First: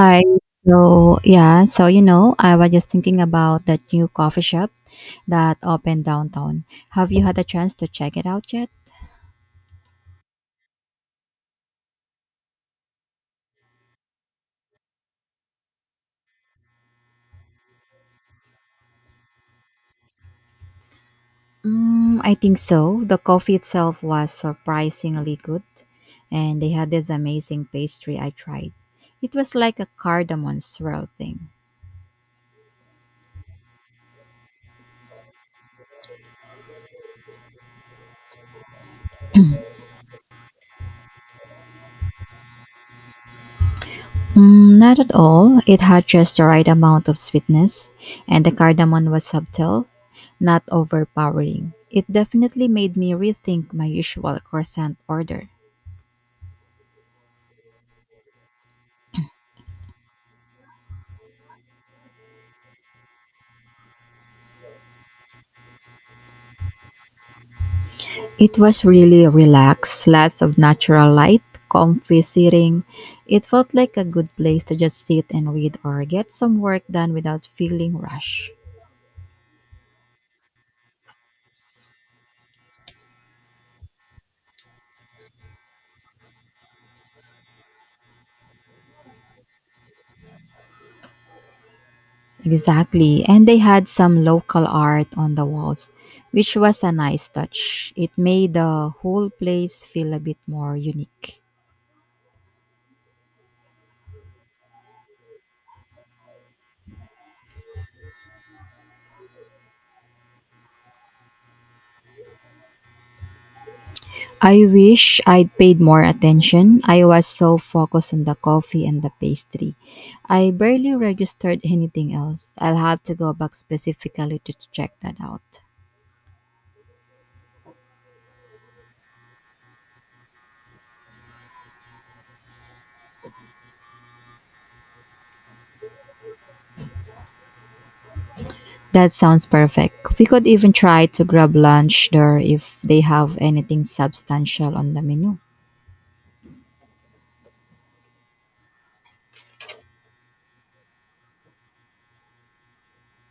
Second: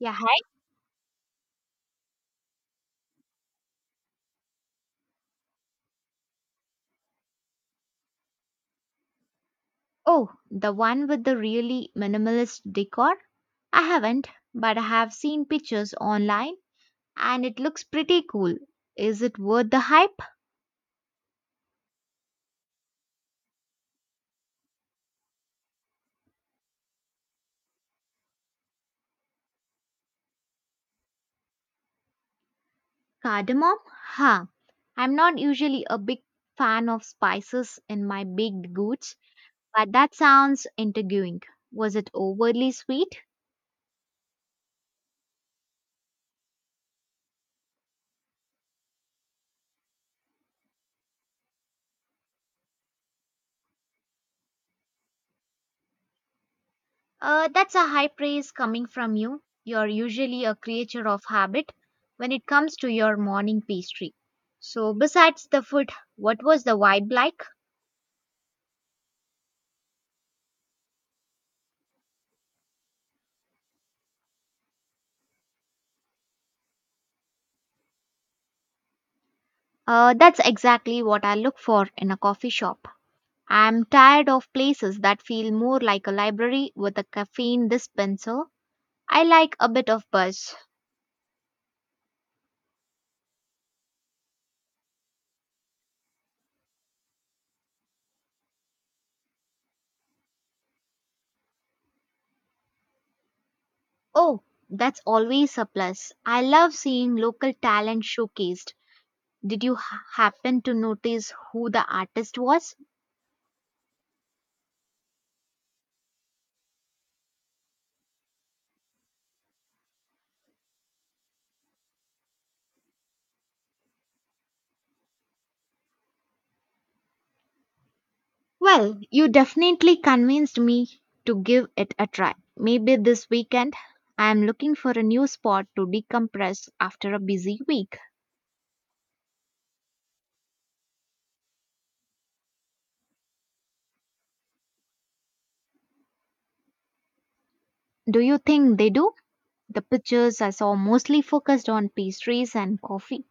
Yeah, hi. I was just thinking about that new coffee shop that opened downtown. Have you had a chance to check it out yet? Oh, the one with the really minimalist decor? I haven't, but I have seen pictures online and it looks pretty cool. Is it worth the hype? Mm, I think so. The coffee itself was surprisingly good, and they had this amazing pastry I tried. It was like a cardamom swirl thing. Cardamom? Huh. I'm not usually a big fan of spices in my baked goods, but that sounds intriguing. Was it overly sweet? Mm, not at all. It had just the right amount of sweetness, and the cardamom was subtle, not overpowering. It definitely made me rethink my usual croissant order. That's a high praise coming from you. You're usually a creature of habit when it comes to your morning pastry. So, besides the food, what was the vibe like? It was really relaxed, lots of natural light, comfy seating. It felt like a good place to just sit and read or get some work done without feeling rushed. That's exactly what I look for in a coffee shop. I'm tired of places that feel more like a library with a caffeine dispenser. I like a bit of buzz. Exactly. And they had some local art on the walls, which was a nice touch. It made the whole place feel a bit more unique. Oh, that's always a plus. I love seeing local talent showcased. Did you happen to notice who the artist was? I wish I'd paid more attention. I was so focused on the coffee and the pastry. I barely registered anything else. I'll have to go back specifically to check that out. Well, you definitely convinced me to give it a try. Maybe this weekend I am looking for a new spot to decompress after a busy week. That sounds perfect. We could even try to grab lunch there if they have anything substantial on the menu. Do you think they do? The pictures I saw mostly focused on pastries and coffee.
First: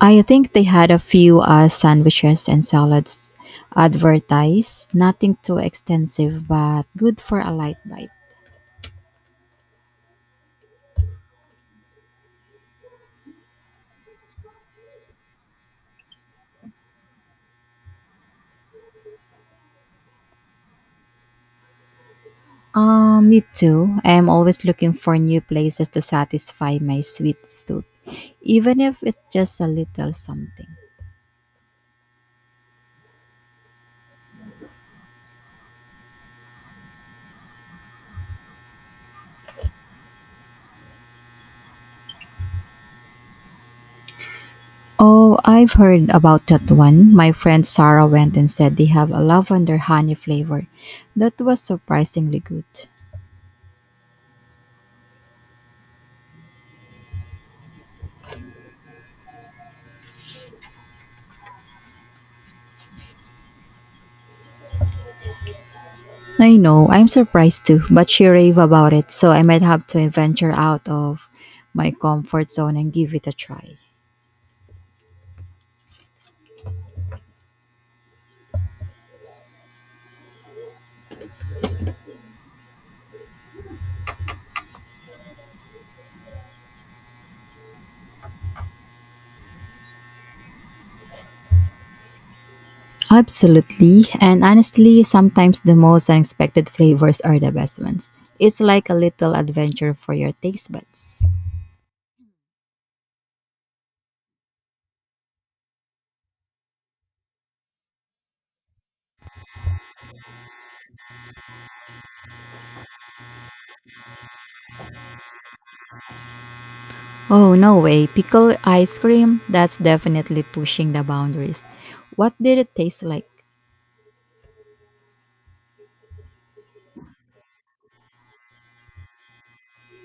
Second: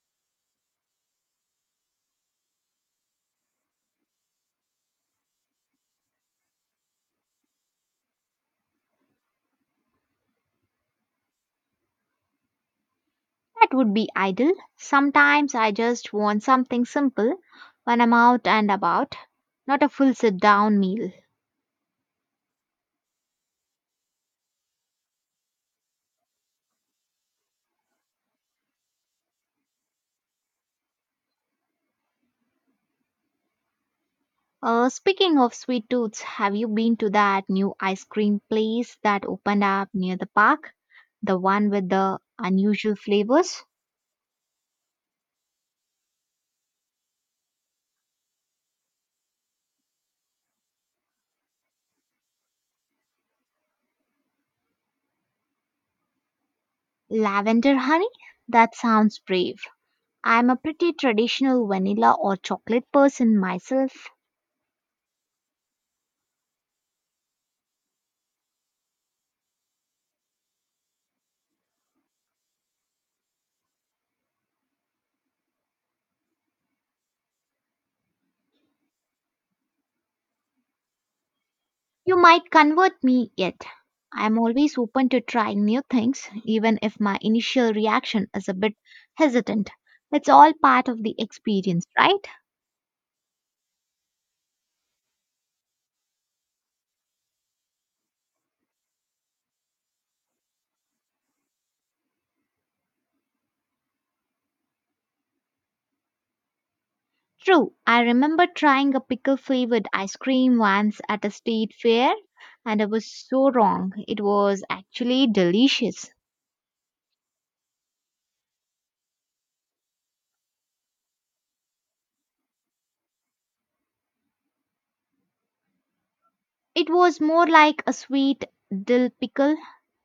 I think they had a few sandwiches and salads advertised. Nothing too extensive, but good for a light bite. That would be ideal. Sometimes I just want something simple when I'm out and about, not a full sit down meal. Me too. I am always looking for new places to satisfy my sweet tooth, even if it's just a little something. Speaking of sweet tooths, have you been to that new ice cream place that opened up near the park? The one with the unusual flavors? Oh, I've heard about that one. My friend Sarah went and said they have a lavender honey flavor. That was surprisingly good. Lavender honey? That sounds brave. I'm a pretty traditional vanilla or chocolate person myself. I know, I'm surprised too, but she raved about it, so I might have to venture out of my comfort zone and give it a try. You might convert me yet. I'm always open to trying new things, even if my initial reaction is a bit hesitant. It's all part of the experience, right? Absolutely, and honestly, sometimes the most unexpected flavors are the best ones. It's like a little adventure for your taste buds. True, I remember trying a pickle flavored ice cream once at a state fair, and I was so wrong. It was actually delicious. Oh, no way, pickle ice cream? That's definitely pushing the boundaries. What did it taste like? It was more like a sweet dill pickle,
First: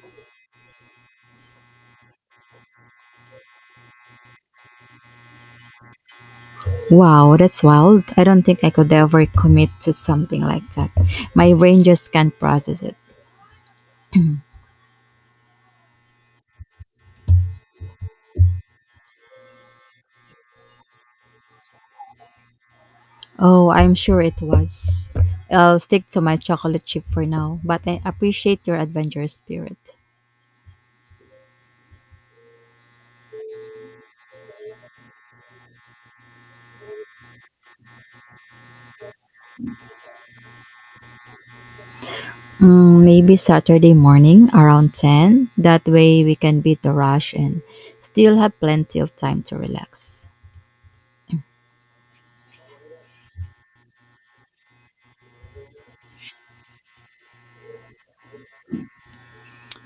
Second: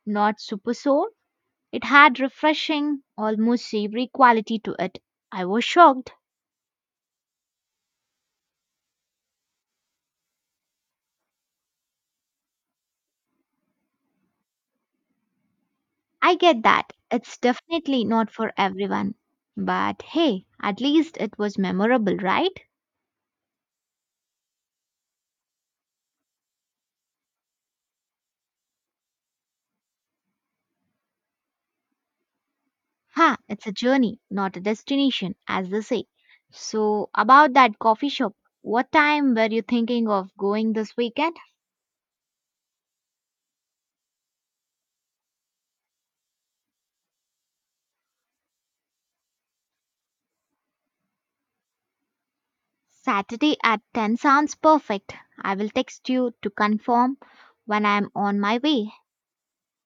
not super sour. It had refreshing, almost savory quality to it. I was shocked. Wow, that's wild. I don't think I could ever commit to something like that. My brain just can't process it. I get that. It's definitely not for everyone. But hey, at least it was memorable, right? Oh, I'm sure it was. I'll stick to my chocolate chip for now, but I appreciate your adventurous spirit. Ha, it's a journey, not a destination, as they say. So, about that coffee shop, what time were you thinking of going this weekend? Mm, maybe Saturday morning around 10. That way we can beat the rush and still have plenty of time to relax. Saturday at 10 sounds perfect. I will text you to confirm when I am on my way.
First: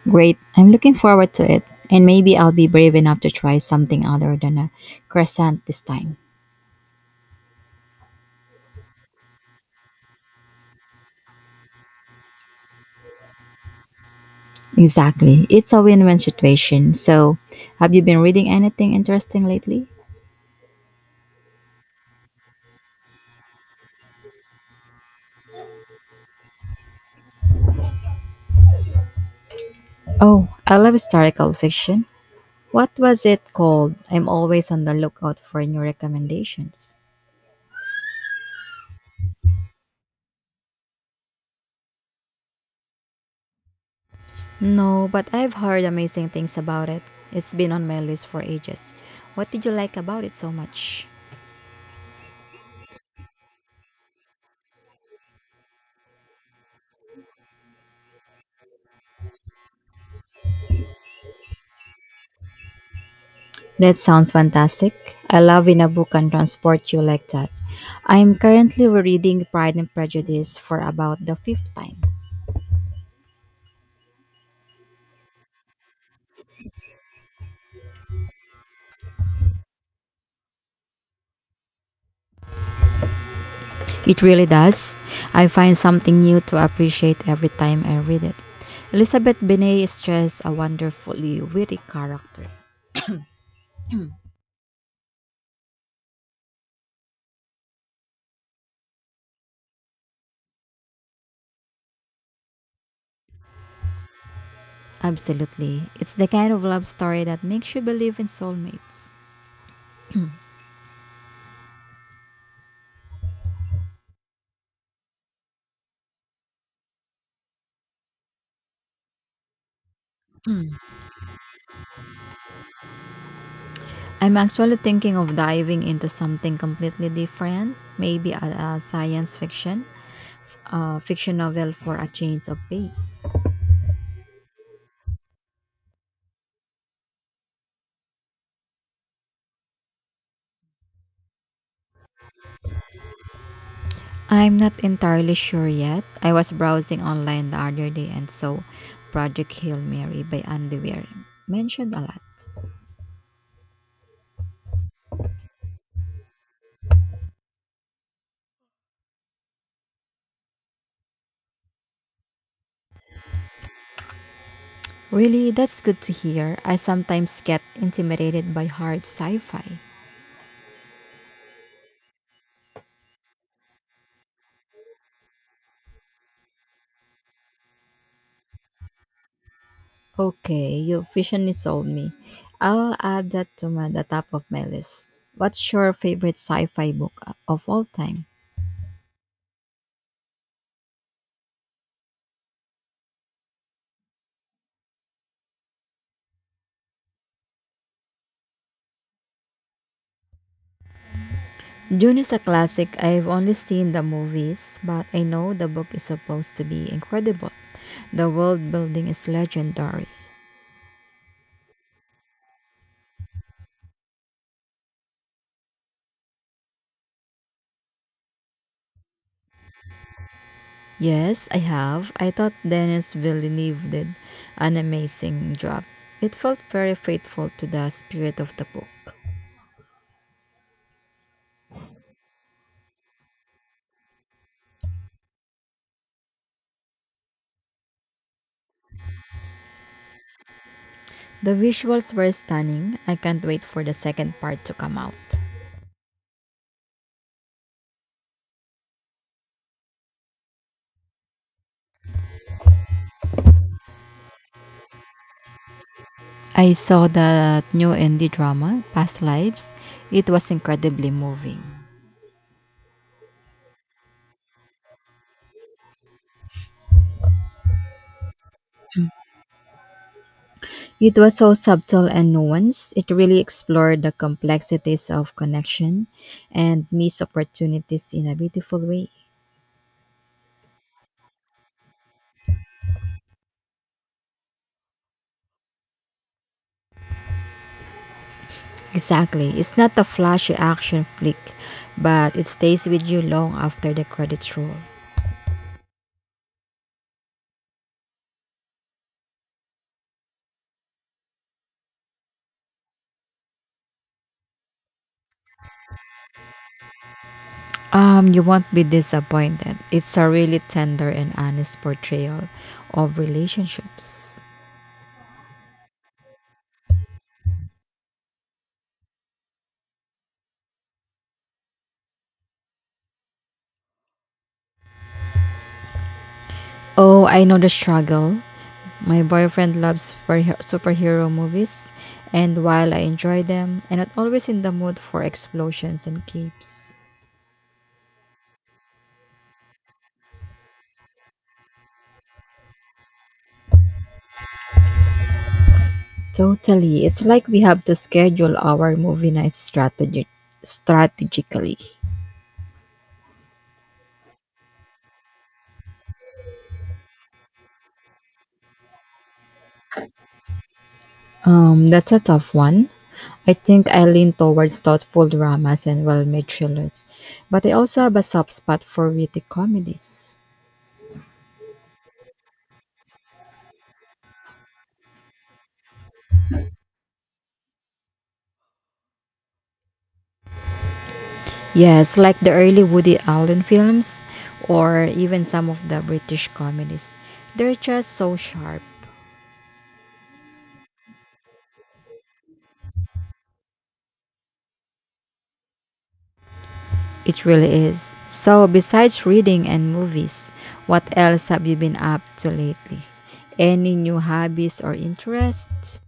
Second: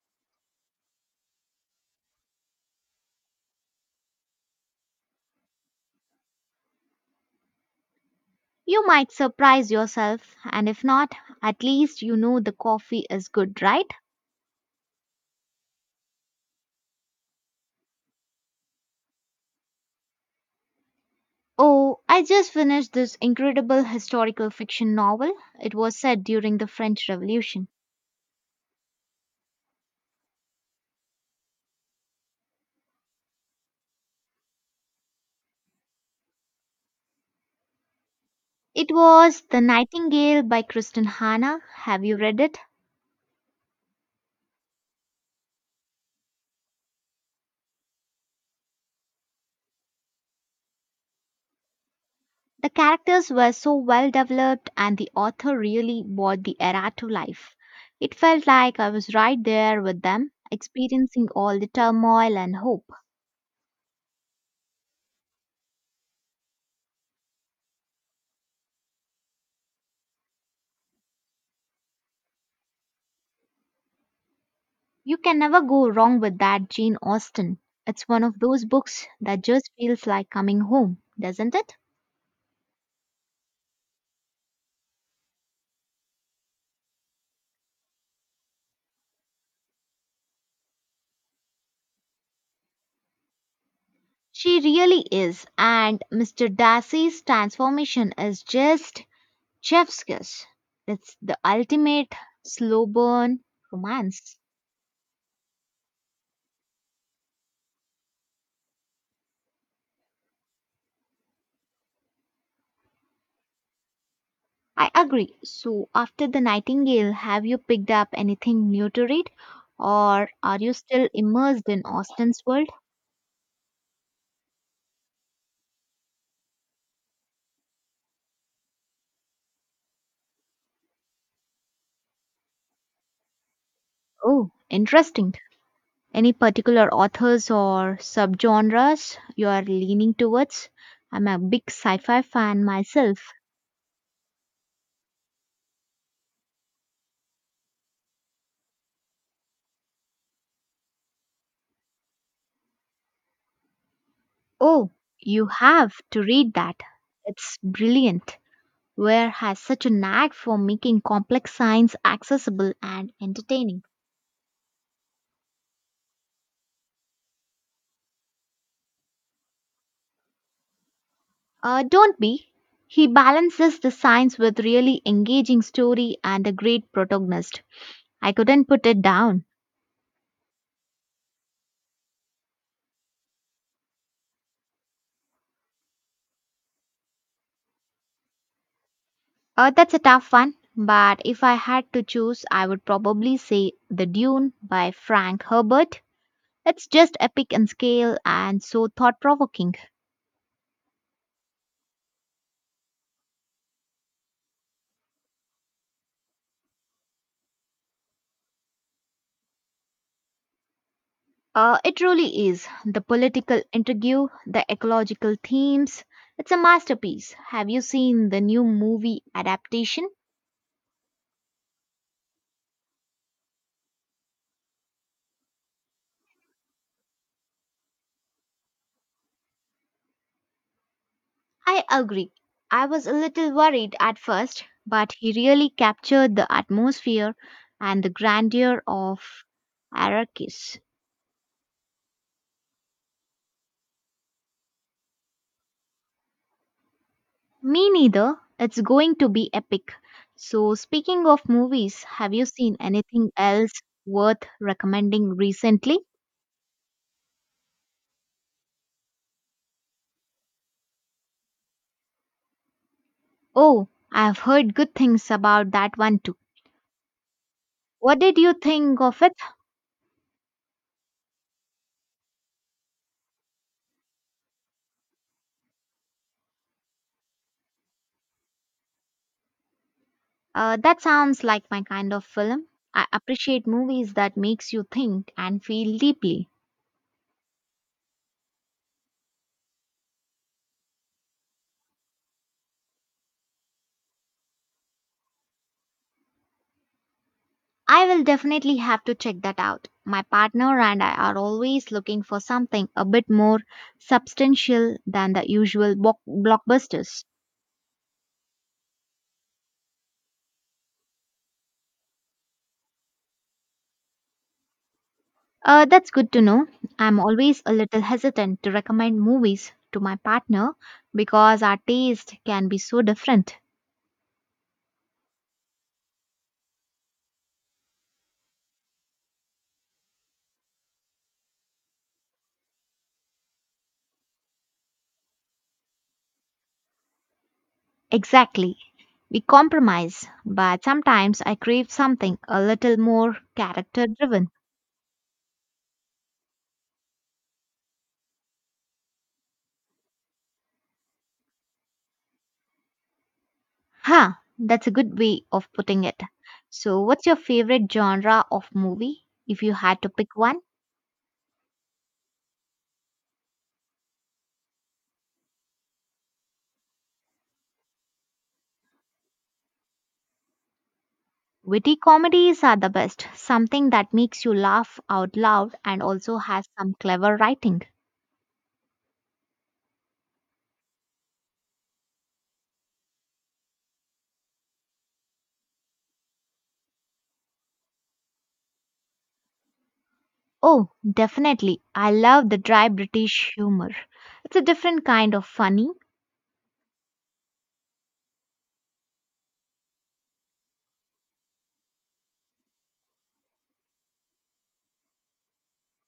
Great. I'm looking forward to it. And maybe I'll be brave enough to try something other than a crescent this time. You might surprise yourself, and if not, at least you know the coffee is good, right? Exactly. It's a win win situation. So, have you been reading anything interesting lately? Oh, I just finished this incredible historical fiction novel. It was set during the French Revolution. Oh, I love historical fiction. What was it called? I'm always on the lookout for new recommendations. It was The Nightingale by Kristen Hanna. Have you read it? No, but I've heard amazing things about it. It's been on my list for ages. What did you like about it so much? The characters were so well developed and the author really brought the era to life. It felt like I was right there with them, experiencing all the turmoil and hope. That sounds fantastic. I love when a book can transport you like that. I'm currently rereading Pride and Prejudice for about the fifth time. You can never go wrong with that Jane Austen. It's one of those books that just feels like coming home, doesn't it? It really does. I find something new to appreciate every time I read it. Elizabeth Bennet is just a wonderfully witty character. She really is, and Mr. Darcy's transformation is just Chef's Kiss. It's the ultimate slow burn romance. Absolutely. It's the kind of love story that makes you believe in soulmates. I agree. So, after The Nightingale, have you picked up anything new to read? Or are you still immersed in Austen's world? I'm actually thinking of diving into something completely different, maybe a science fiction novel for a change of pace. Oh, interesting. Any particular authors or subgenres you are leaning towards? I'm a big sci fi fan myself. I'm not entirely sure yet. I was browsing online the other day and saw Project Hail Mary by Andy Weir mentioned a lot. Oh, you have to read that. It's brilliant. Where has such a knack for making complex science accessible and entertaining. Really, that's good to hear. I sometimes get intimidated by hard sci fi. Don't be. He balances the science with really engaging story and a great protagonist. I couldn't put it down. Okay, your vision is sold me. I'll add that to the top of my list. What's your favorite sci-fi book of all time? That's a tough one, but if I had to choose, I would probably say The Dune by Frank Herbert. It's just epic in scale and so thought provoking. Dune is a classic. I've only seen the movies, but I know the book is supposed to be incredible. The world building is legendary. It really is. The political intrigue, the ecological themes. It's a masterpiece. Have you seen the new movie adaptation? Yes, I have. I thought Dennis Villeneuve did an amazing job. It felt very faithful to the spirit of the book. I agree. I was a little worried at first, but he really captured the atmosphere and the grandeur of Arrakis. The visuals were stunning. I can't wait for the second part to come out. Me neither. It's going to be epic. So, speaking of movies, have you seen anything else worth recommending recently? I saw that new indie drama, Past Lives. It was incredibly moving. Oh, I've heard good things about that one too. What did you think of it? It was so subtle and nuanced. It really explored the complexities of connection and missed opportunities in a beautiful way. That sounds like my kind of film. I appreciate movies that makes you think and feel deeply. Exactly. It's not a flashy action flick, but it stays with you long after the credits roll. I will definitely have to check that out. My partner and I are always looking for something a bit more substantial than the usual blockbusters. You won't be disappointed. It's a really tender and honest portrayal of relationships. That's good to know. I'm always a little hesitant to recommend movies to my partner because our taste can be so different. Oh, I know the struggle. My boyfriend loves superhero movies, and while I enjoy them, I'm not always in the mood for explosions and capes. Exactly. We compromise, but sometimes I crave something a little more character driven. Totally. It's like we have to schedule our movie night strategically. Huh, that's a good way of putting it. So, what's your favorite genre of movie? If you had to pick one, That's a tough one. I think I lean towards thoughtful dramas and well made thrillers, but I also have a soft spot for witty comedies. witty comedies are the best, something that makes you laugh out loud and also has some clever writing. Yes, like the early Woody Allen films or even some of the British comedies. They're just so sharp. Oh, definitely. I love the dry British humor. It's a different kind of funny. It really is. So, besides reading and movies, what else have you been up to lately? Any new hobbies or interests?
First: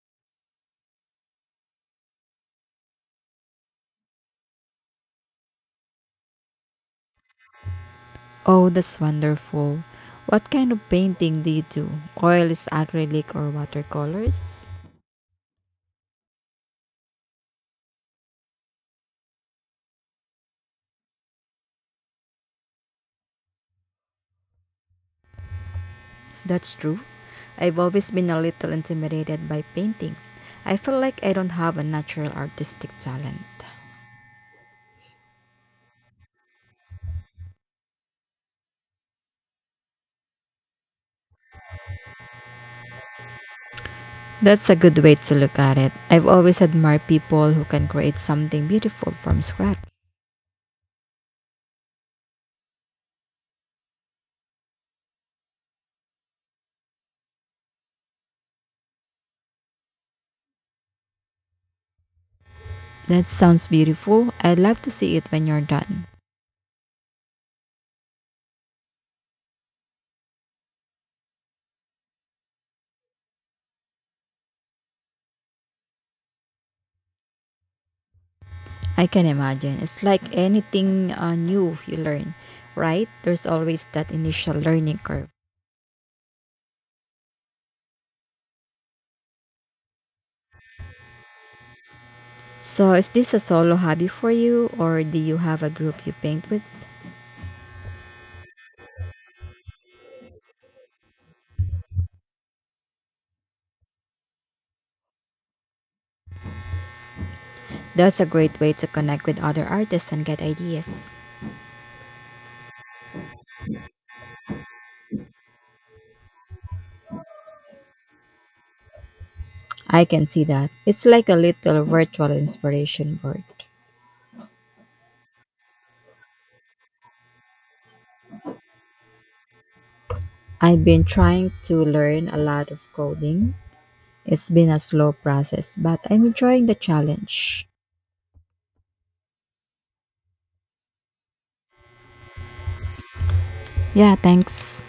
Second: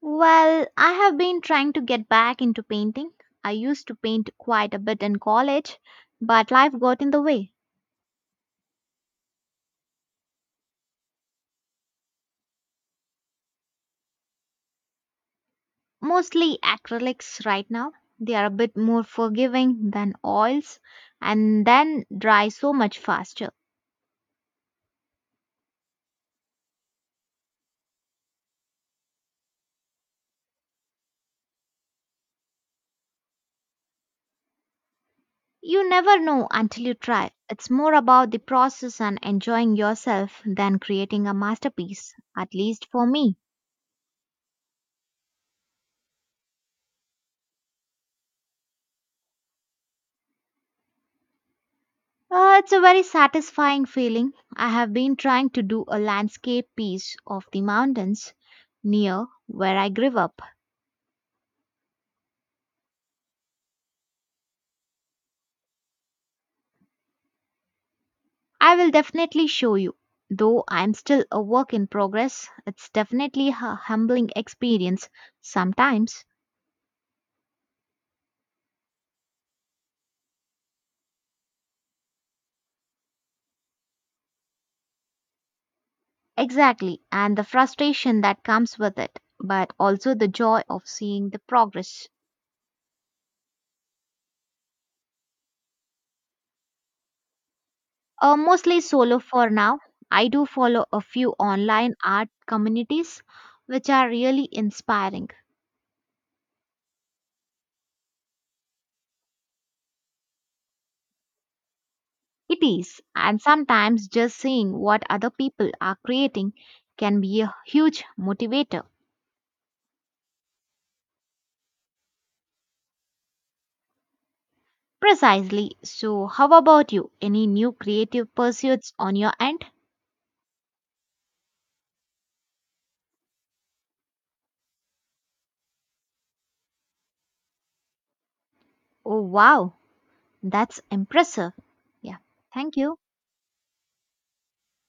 Well, I have been trying to get back into painting. I used to paint quite a bit in college, but life got in the way. Oh, that's wonderful. What kind of painting do you do? Oils, acrylic, or watercolors? Mostly acrylics right now. They are a bit more forgiving than oils and then dry so much faster. That's true. I've always been a little intimidated by painting. I feel like I don't have a natural artistic talent. You never know until you try. It's more about the process and enjoying yourself than creating a masterpiece, at least for me. That's a good way to look at it. I've always admired people who can create something beautiful from scratch. It's a very satisfying feeling. I have been trying to do a landscape piece of the mountains near where I grew up. That sounds beautiful. I'd love to see it when you're done. I will definitely show you. Though I'm still a work in progress, it's definitely a humbling experience sometimes. I can imagine. It's like anything new you learn, right? There's always that initial learning curve. Exactly, and the frustration that comes with it, but also the joy of seeing the progress. So, is this a solo hobby for you, or do you have a group you paint with? Mostly solo for now. I do follow a few online art communities which are really inspiring. That's a great way to connect with other artists and get ideas. It is, and sometimes just seeing what other people are creating can be a huge motivator. I can see that. It's like a little virtual inspiration board. Precisely. So, how about you? Any new creative pursuits on your end? I've been trying to learn a lot of coding. It's been a slow process, but I'm enjoying the challenge. Oh, wow, that's impressive. Yeah, thank you. Yeah, thanks.